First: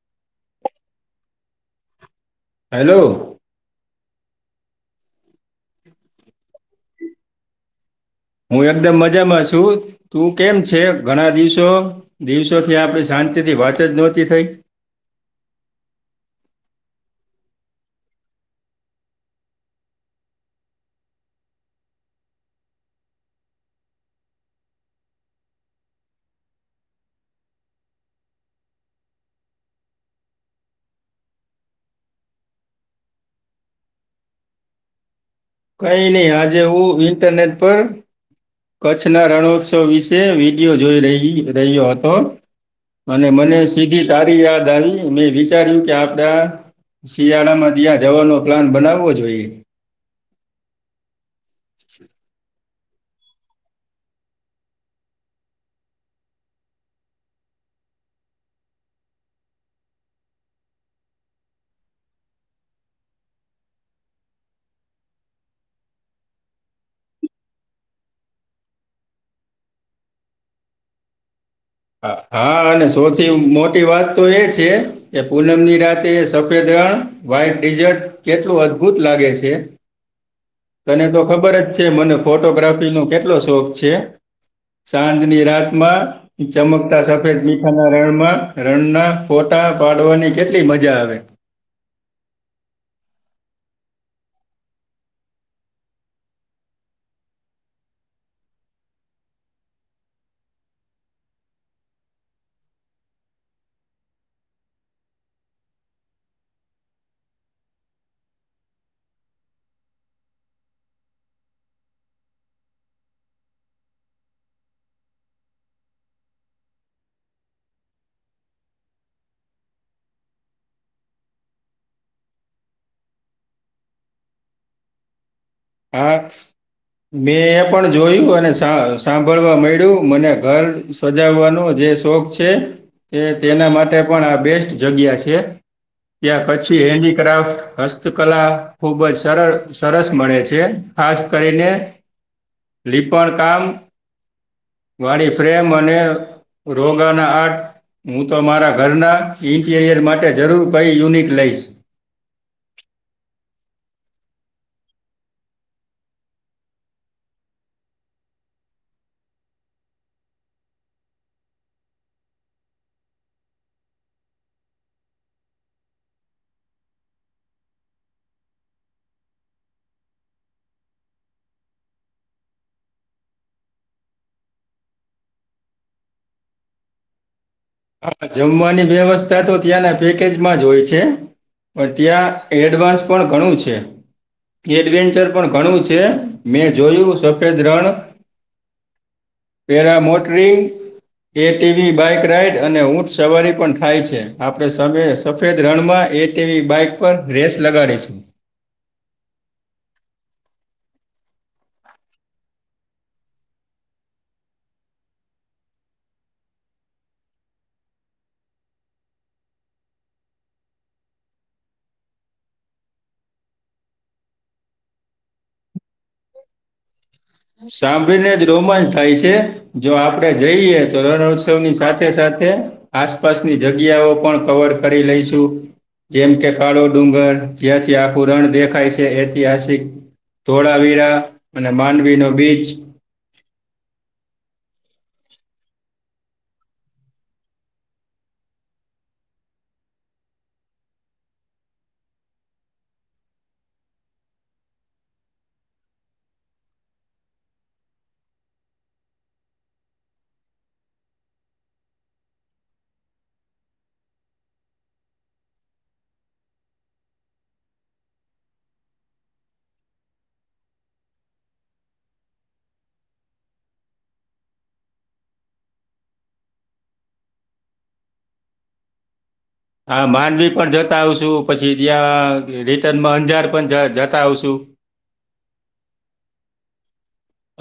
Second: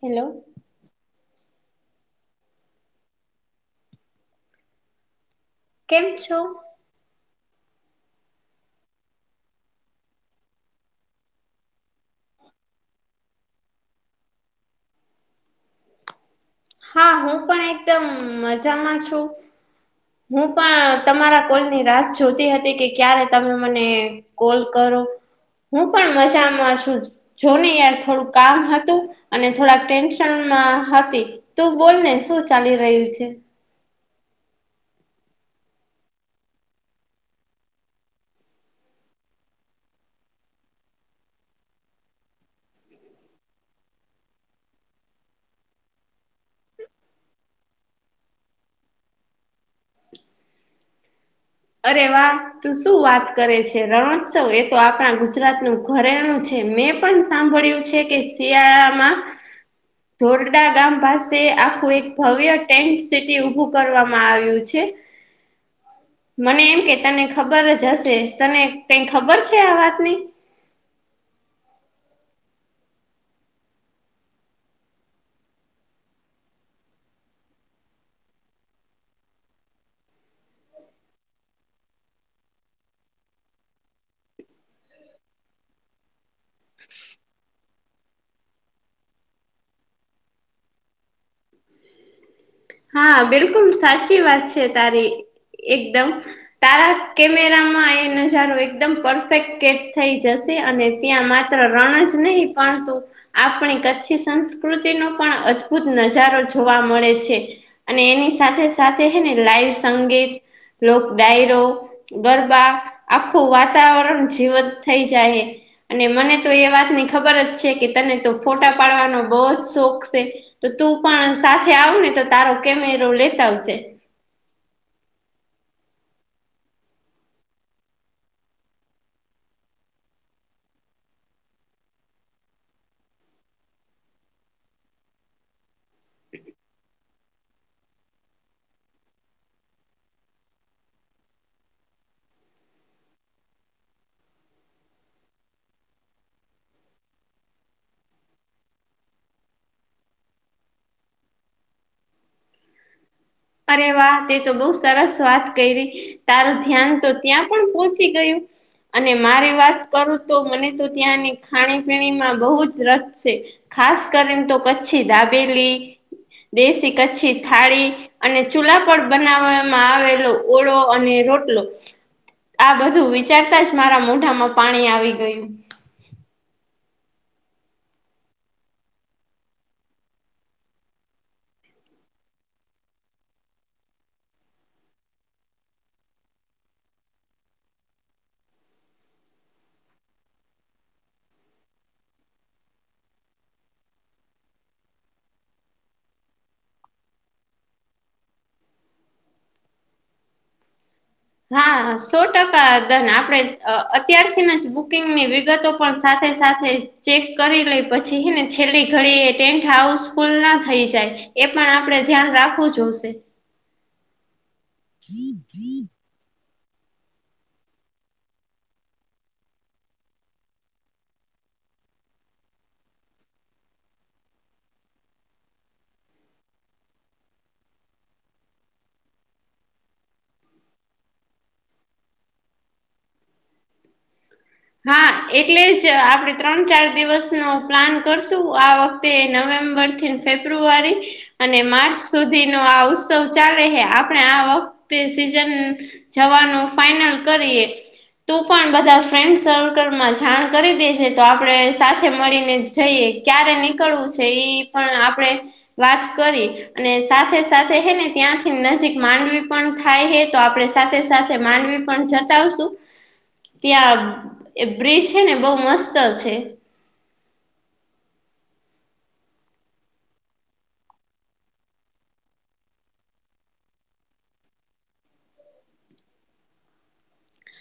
Hello hello કેમ છો? હું એકદમ મજામાં છુ. તું કેમ છે? ઘણા દિવસો દિવસોથી આપડી શાંતિ થી વાત જ નહોતી થઈ. હા, હું પણ એકદમ મજામાં છુ. હું પણ તમારા કોલ ની રાહ જ જોતી હતી કે ક્યારે તમે મને કોલ કરો હું પણ મજામાં છુ. જોને યાર થોડું કામ હતું અને થોડા ટેન્શનમાં હતી. તું બોલ ને શું ચાલી રહ્યું છે. કઈ નહી આજે હું, ઇન્ટરનેટ પર કચ્છના રણોત્સવ વિશે વિડિયો જોઈ રહી રહ્યો હતો. અને મને સીધી તારી યાદ આવી મેં વિચાર્યું કે, આપડા શિયાળા માં ત્યાં જવાનો પ્લાન બનાવવો જોઈએ. અરે વાહ ત શું વાત કરે છે રણોત્સવ એ તો આપણા ગુજરાતનુંું ઘરેલું છે મેં પણ સાંભળ્યું છે. કેસી આ આમામાં ધોરડા ગામ પાસે આખું એક ભવ્ય ટેન્ટ સિટી ઉઊભું કરવામાં આવ્યું છે. મને એમ કે તને ખબર જ હશે તને કઈ ખબર છે આ વાતની હા સૌથી મોટી વાત તો એ છે. એ પૂનમ ની રાતે સફેદ રણ વહાઈટ ડેઝટ કેટલું અદભુત લાગે છે. તને તો ખબર જ છે મને ફોટોગ્રાફી નો કેટલો શોખ છે. સાંજની રાતમાં ચમકતા સફેદ બીખાના રણમાં રણના ફોટા પાડવાની કેટલી મજા આવે હા બિલકુલ સાચી વાત છે તારી એકદમ તારા કેમેરામાં એ નજારો એકદમ પરફેક્ટ કેટ થઈ જશે અને ત્યાં માત્ર રણ જ નહીં પરંતુ આપણી કચ્છી સંસ્કૃતિનો પણ અદભુત નજારો જોવા મળે છે. અને એની સાથે સાથે હેને લાઈવ સંગીત લોક ડાયરો ગરબા આખું વાતાવરણ જીવંત થઈ જાય. અને મને તો એ વાતની ખબર જ છે કે તને તો ફોટા પાડવાનો બહુ જ શોખ છે. તો તું પણ સાથે આવ ને તો તારો કેમેરો લેતા આવજ એકસ મેં એ પણ જોયું અને સાંભળવા મળ્યું મને ઘર સજાવવાનો જે શોખ છે તે તેના માટે પણ આ બેસ્ટ જગ્યા છે. ત્યાાર પછી હેન્ડીક્રાફ્ટ હસ્તકલા ખુબ જ સર સરસ મળે છે. ખાસ કરીને લીપણ કામ વાળી ફ્રેમ અને રોગાના આઠ હું તો મારા ઘરના ઇન્ટીરિયર માટે જરૂર કઈ યુનિક લઈશ અરે વાહ તે તો બહુ સરસ વાત કરી રહી. તારું ધ્યાન તો ત્યાં પણ પોહચી ગયુ અને મારી વાત કરું તો મને તો ત્યાંની ખાણી પીણીમાં બહુ જ રસ છે. ખાસ કરીને તો કચ્છી ધાબેલી દેશી કચ્છી થાળી અને ચૂલા પર બનાવવામાં આવેલો ઓળો અને રોટલો આ બધું વિચારતા જ મારા મોઢામાં પાણી આવી ગયુ. હા જમવાની વ્યવસ્થા તો ત્યાંના પેકેજમાં જ હોય છે. પણ ત્યાં એડવાન્સ પણ ઘણું છે. એડવેન્ચર પણ ઘણું છે, મેં જોયું સફેદ રણ para motoring A TV bike ride અને ઊંટ સવારી પણ થાય છે, આપે સફેદ રણમાં એટીવી બાઈક ઉપ રેસ લગાડે છે. હા, સો ટકા ધન આપણે અત્યારથીને જ બુકિંગની વિગતો પણ સાથે સાથે ચેક કરી લે પછી હ ને છેલ્લી ઘડી એ ટેન્ટ હાઉસફુલ ના થઈ જાય એ પણ આપડણે ધ્યાન રાખવું જો હશે [inaudible] સાંભળીને જ રોમાંચ થાય છે, જો આપડે જઈએ તો રણોત્સવ ની સાથે સાથે આસપાસની જગ્યાઓ પણ કવર કરી લઈશુ જેમ કે કાળો ડુંગર જ્યાંથી આખું રણ દેખાય છે ઐતિહાસિક ધોળાવીરા અને માંડવી નો બીચ. હા એટલે જ આપણે ત્રણ ચાર દિવસનો પ્લાન કરશું આ વખતે. તે નવેમ્બર થી ફેબ્રુઆરી. અને માર્ચ સુધી નો આ ઉત્સવ ચાલે હ આપણે આ વખતે સીઝન. જવાનું ફાઈનલ કરીએ તું પણ બધા ફ્રેન્ડ. સર્કલમાં જાણ કરી દે છે તો આપણેે સાથે મળીને જઈએ ક્યારે નીકળવું છે એ. પણ આપણે વાત કરી. અને સાથે સાથે હે ને ત્યાંથી નજીક માંડવી પણ થાય હે તો આપડે સાથે સાથે માંડવી. પણ જતાવશું ત્યાં એ બ્રિજ છે ને બહ મસ્ત છે. હા નવી પણ જતા આવશુ પછી ત્યાં રિટર્નમાં અંજાર પણ જતા આવશુ.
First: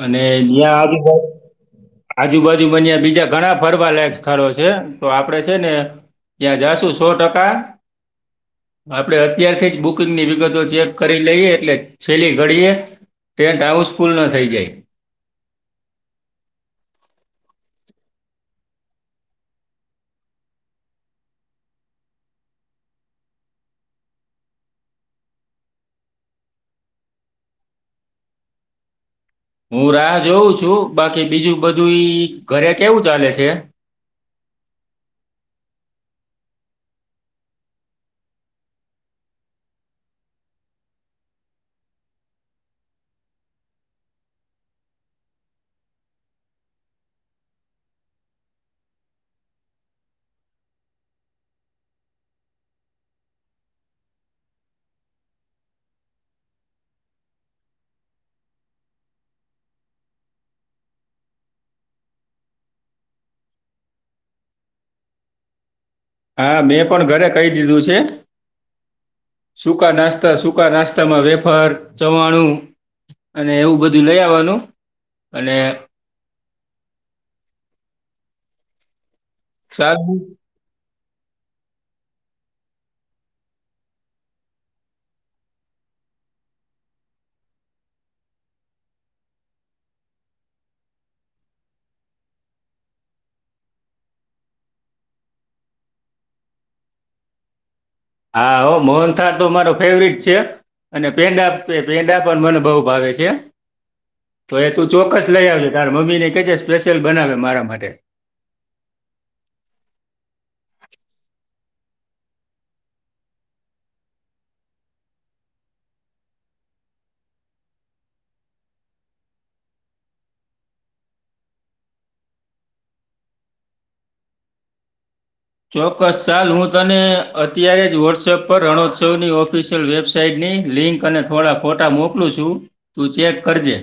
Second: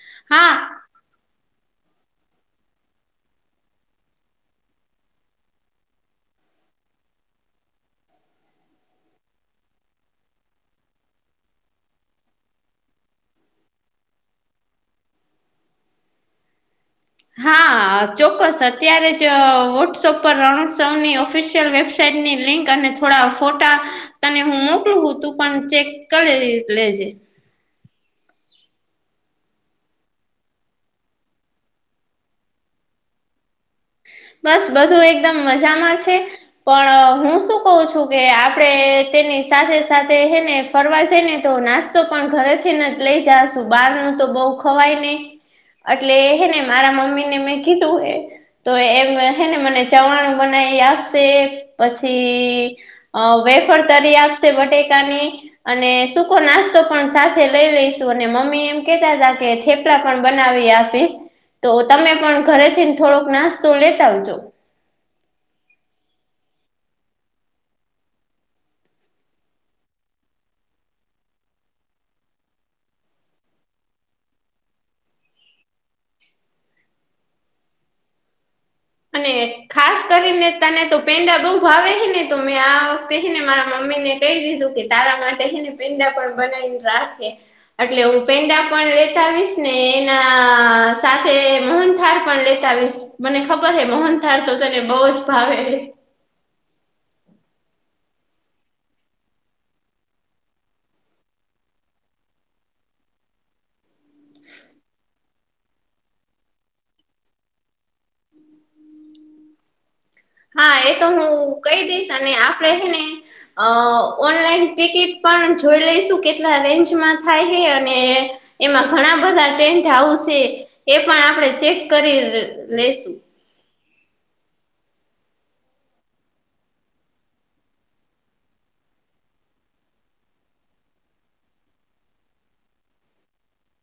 અને હા. જ્યાં આજ. આજુબાજુ બન્યા બીજા ઘણા ફરવાલાાયક સ્થળો છે તો આપડે છે ને. ત્યાં જાશુ સો ટકા. આપડે અત્યારથી જ બુકિંગ ની વિગતો ચેક કરી લઈએ એટલે છેલ્લી ઘડીએ. ટેન્ટ હાઉસ ફુલ ના થઈ જાય. હા ચોક્કસ અત્યારે જ વોટ્સઅપ પર રણોત્સવની ઓફિશિયલ વેબ. સાટની લિંક અને થોડા ફોટા. તને હું મોકલું તું પણ ચેક કરે લેજે. હું રાહ જોઉં છું બાકી બીજું બધું ઘરે કેવું ચાલે છે. બસ બધું એકદમ મજામાં છે. પણ હું શું કું છું કે આપડે તેની સાથે સાથે હે ને. ફરવા જાય ને તો નાસ્તો પણ ઘરેથીને જ લઈ જાશું બહાર ન તો બહ ખવાય ને. એટલે હે ને મારા મમ્મી ને મેં કીધું હ તો. હેને મને ચવાણ બનાવી આપશે પછી. અ વેફર તરી આપશે બટેકાની. અને સૂકો નાસ્તો પણ સાથે લઈ લઈશું અને મમ્મી એમ કેતા હતા કેે. પણ બનાવી આપીશ તો તમે પણ ઘરેથીને થોડોક નાસ્તો લેતા આવજો. હા મેં પણ ઘરે કહી દીધું છે. સૂકા નાસ્્તા સુૂકા નાસ્્તામાં વેફાર ચવાણું. અને એવું બધું લઈ આવવાનું અને. અને ખાસ સાદું કરીને. તને તો પેંડા બહુ ભાવે હ ને તો મેં આ વખતેને મારા મમ્મી ને કહી દીધું કે તારા માટેને. મીડા પણ બનાવીને રાખે. એટલે હું પેંડા પણ લેતા આવીશ ને એના સાથે મોહન થળ પણ લેતા આવીશ. મને ખબર હે બહન થળ તો તને બહ જ ભાવે. હા હો મોહનથા તો મારો ફેવરટ છે. અને પેંડા પેંડા પણ મને બઉુ ભાવે છે. તો એ તું ચોક્કસ લઈ આવજ તાર મમ્મી ને કે છે સ્પેશિયલ બનાવે મારા માટે. હા એ તો હું કહી દઈશ અને આપડે હને. અ ઓનલાઈન ટિકિટ પણ જોઈ લઈશું કેટલા રેન્જમાં થાય હ અને. એમાં ઘણા બધા ટેન્ટ હાઉસ છે એ પણ આપણે ચેક કરી લસું. ચોક્કસ ચાલ હું તને અત્યારે જ વોટ્સએપ પર રણોત્સવની ઓફિસ. વેબસાાઈટની લિંક અને થોડા ફોટા મોકલું છું તું ચેક કરજે.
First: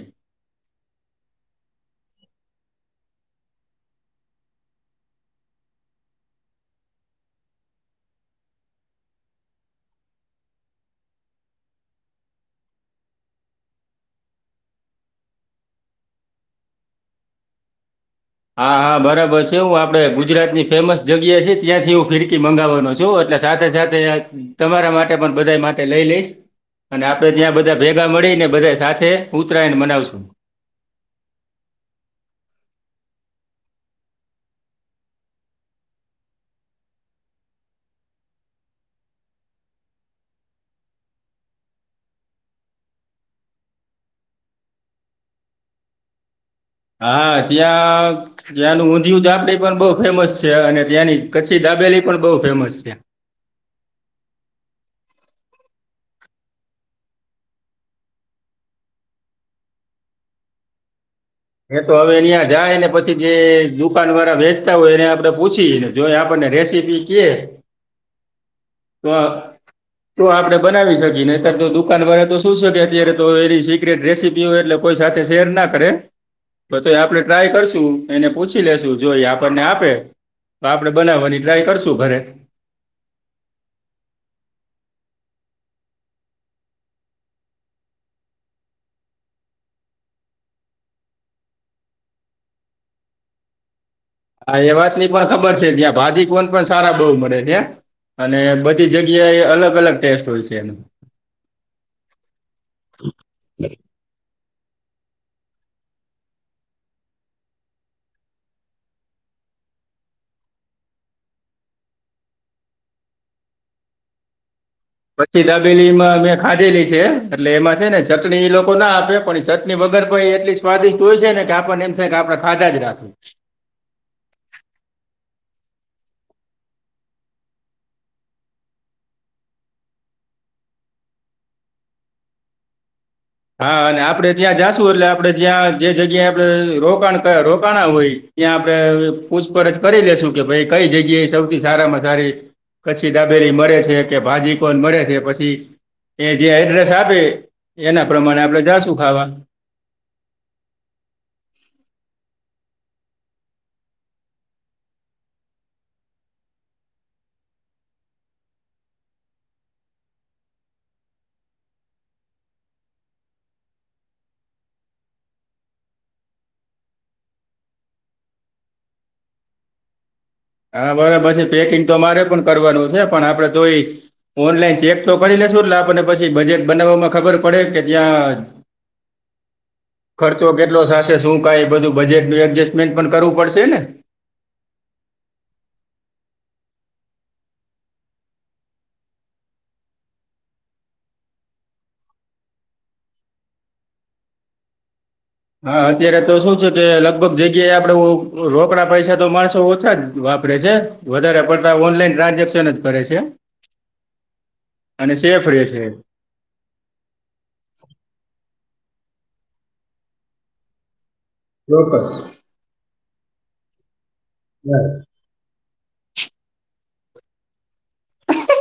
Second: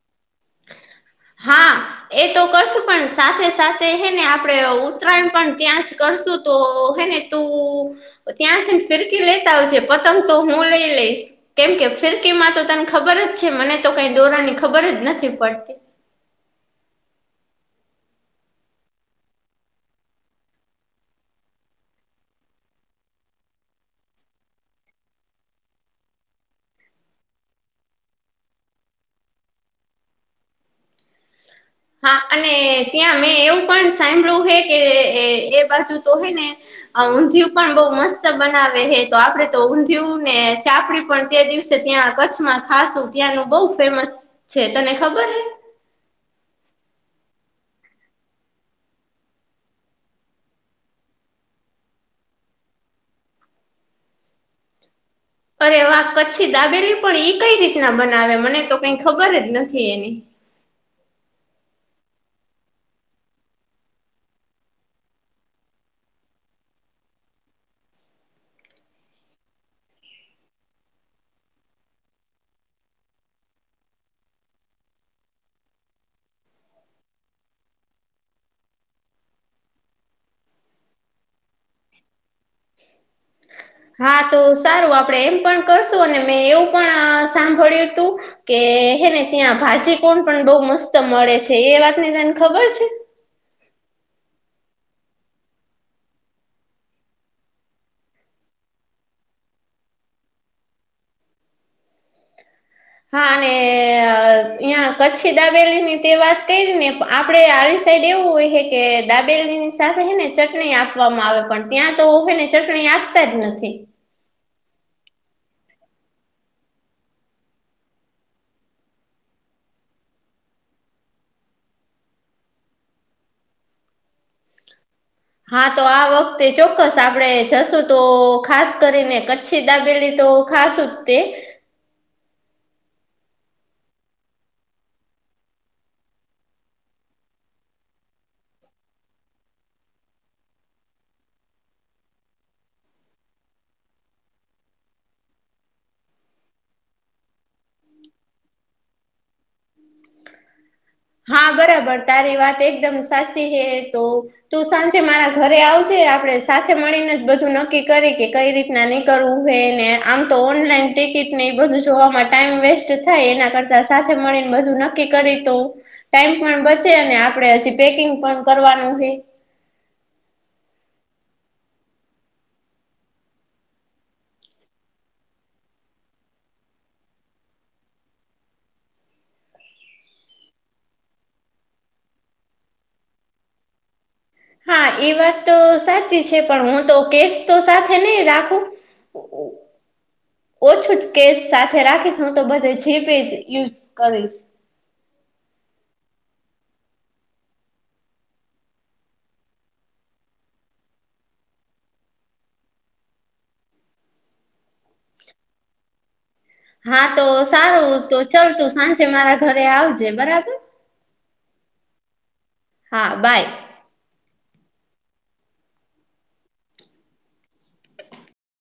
હા. એ તો કરશું પણ સાથે સાથે હેને આપણેે ઉતરાયણ પણ ત્યાં જ કરશું તો હેને. તું ત્યાંથી ફિરકી લેતા આવજે પતંગ તો હું લઈ લઈશ. કેમ કે ફિરકીમાં તો તને ખબર જ છે મને તો કઈ ધોરણ ની ખબર જ નથી પડતી. હા હા બરાબર છે હું આપડે ગુજરાતની ફેમસ જગ્યા છે ત્યાંથી હું ફિરકી મંગાવવાનો છું એટલે. સાથે સાથે તમારા માટે પણ બધા માટે લઈ લઈશ. અને આપડે ત્યાં બધા ભેગા મળીને બધા સાથે ઉત્તરાયણ બનાવશું. હા અને ત્યાં મેં એવું પણ સાંભળું હે કે એ બાજુ તો હે ને ઊંધિયું પણ બઉ મસ્ત બનાવે હે તો આપડે તો ઊંધિયું ને ચાપડી પણ તે દિવસે ત્યાં કચ્છમાં ખાસું ત્યાંનું બહ ફેમસ છે તને ખબર હા એ ત્યા ત્યાંનું ઊંધિયું ચાપડી પણ બહુ ફેમસ છે અને ત્યાંની કચ્છી દાબેલી પણ બઉુ ફેમસ છે અરે વા કચ્છી દાબેલી પણ એઈ કઈ રીતના બનાવે મને તો કઈ ખબર જ નથી એની એ તો હવે અહયા જાય ને પછી જે દુકાન વાળા વેચતા હોય એને આપડે પૂછીને જો એ આપણને રેસીપી કએ તો તો આપડે બનાવી શકીએ ને અત્યારે તો દુકાન વાળ તો શું શકે અત્યારે તો એનીી રેસીપી એટલે કોઈ સાથે શેર ના કરે તો તો એ આપડણે ટ્રાય કરશું એને પૂછી લેશુ જોઈ આપણને આપે તો આપડણે બનાવવાની ટ્રાય કરશું ઘરે હા તો સારું આપડે એમ પણ કરશું અને મેં એવું પણ સાંભળ્યું તું કે હે ને ત્યાં ભાજી કોણ પણ બઉ મસ્ત મળે છે એ વાત ને તને ખબર છે હા એ વાત ની પણ ખબર છે ત્યાં ભાજી કોણ પણ સારા બહ મળે ત્યાં અને બધી જગ્યા એ અલગ અલગ ટેસ્ટ હોય છે એનો હા અને હં કચ્છી દાબેલી ની તે વાત કરીને આપડે આ સાઈડ એવું હોય છે કે દાબેલીની સાથેને ચટણી આપવામાં આવે પણ ત્યાં તો હેને ચટણી આપતા જ નથી પછી દાબેલી માં મેમે ખાધેલી છે એટલે એમાં છે ને ચટણી એ લોકો ના આપે પણ ચટણી વગર પણ એટલી સ્વાદિષ્ટ હોય છે ને કે આપણને એમ થ કે આપણેે ખાધા જ રાખું હા તો આ વખતે ચોક્કસ આપડે જશું તો ખાસ કરીને છીધાબીલી તો ખાસટતી હા અને આપડે ત્યાં જાશું એટલે આપડે જ્યાં જે જગ્યાએ આપડે રોકાણ રોકાણા હોય ત્યાં આપડે પૂછપરછ કરી લેશું કે ભાઈ કઈ જગ્યા એ સૌથી સારામાં સારી કચ્છી દાબેરી મળે છે કે ભાજી કોણ મળે છે પછી એ જે એડ્રેસ આપે એના પ્રમાણે આપણેે જાશું ખાવા હા બરાબર તારી વાત એકદમ સાચી છે તો તું સાંજે મારા ઘરે આવજે આપે સાથે મળીને જ બધું નક્કી કરે કે કઈ રીતે ન કરવું હોય ને આમ તો ઓનલાઈન ટિકિટ ને એ બધું જોવામાં ટાઈમ વેસ્ટ થાય એના કરતા સાથે મળીને બધું નક્કી કરીે તો ટાઈમ પણ બચે અને આપડે હજી પેકિંગ પણ કરવાનું હોય હા બરા પછી પેકિંગ તો અરે પણ કરવાનું છે પણ આપડે તોય ઓનલાઈન ચેક તો કરી લેશુટલે આપણને પછી બજેટ બનાવવામાં ખબર પડે કે ત્યાં ખર્ચો કેટલો થશે શું કઈ બધું બજેટનું એડજસ્ટમેન્ટ પણ કરવું પડશે ને હા એ વાત તો સાચી છે પણ હું તો કેસ તો સાથે નહી રાખું ઓ ઓ ઓછું જ કેસ સાથે રાખીશ હું તો બધે જીપ યુઝ કરીશ હા અત્યારે તો શું છે કે લગભગ જગ્યાએ આપડે રોકડા પૈસા તો માણસો ઓછા જ વાપરે છે વધારે પડતા ઓનલાઈન ટ્રાન્ઝેક્શન જ કરે છે અને સેફ રહે છે હા તો સારું તો ચાલતું સાંજે મારા ઘરે આવજે બરાબર ચોકસ હા બાય હમ હ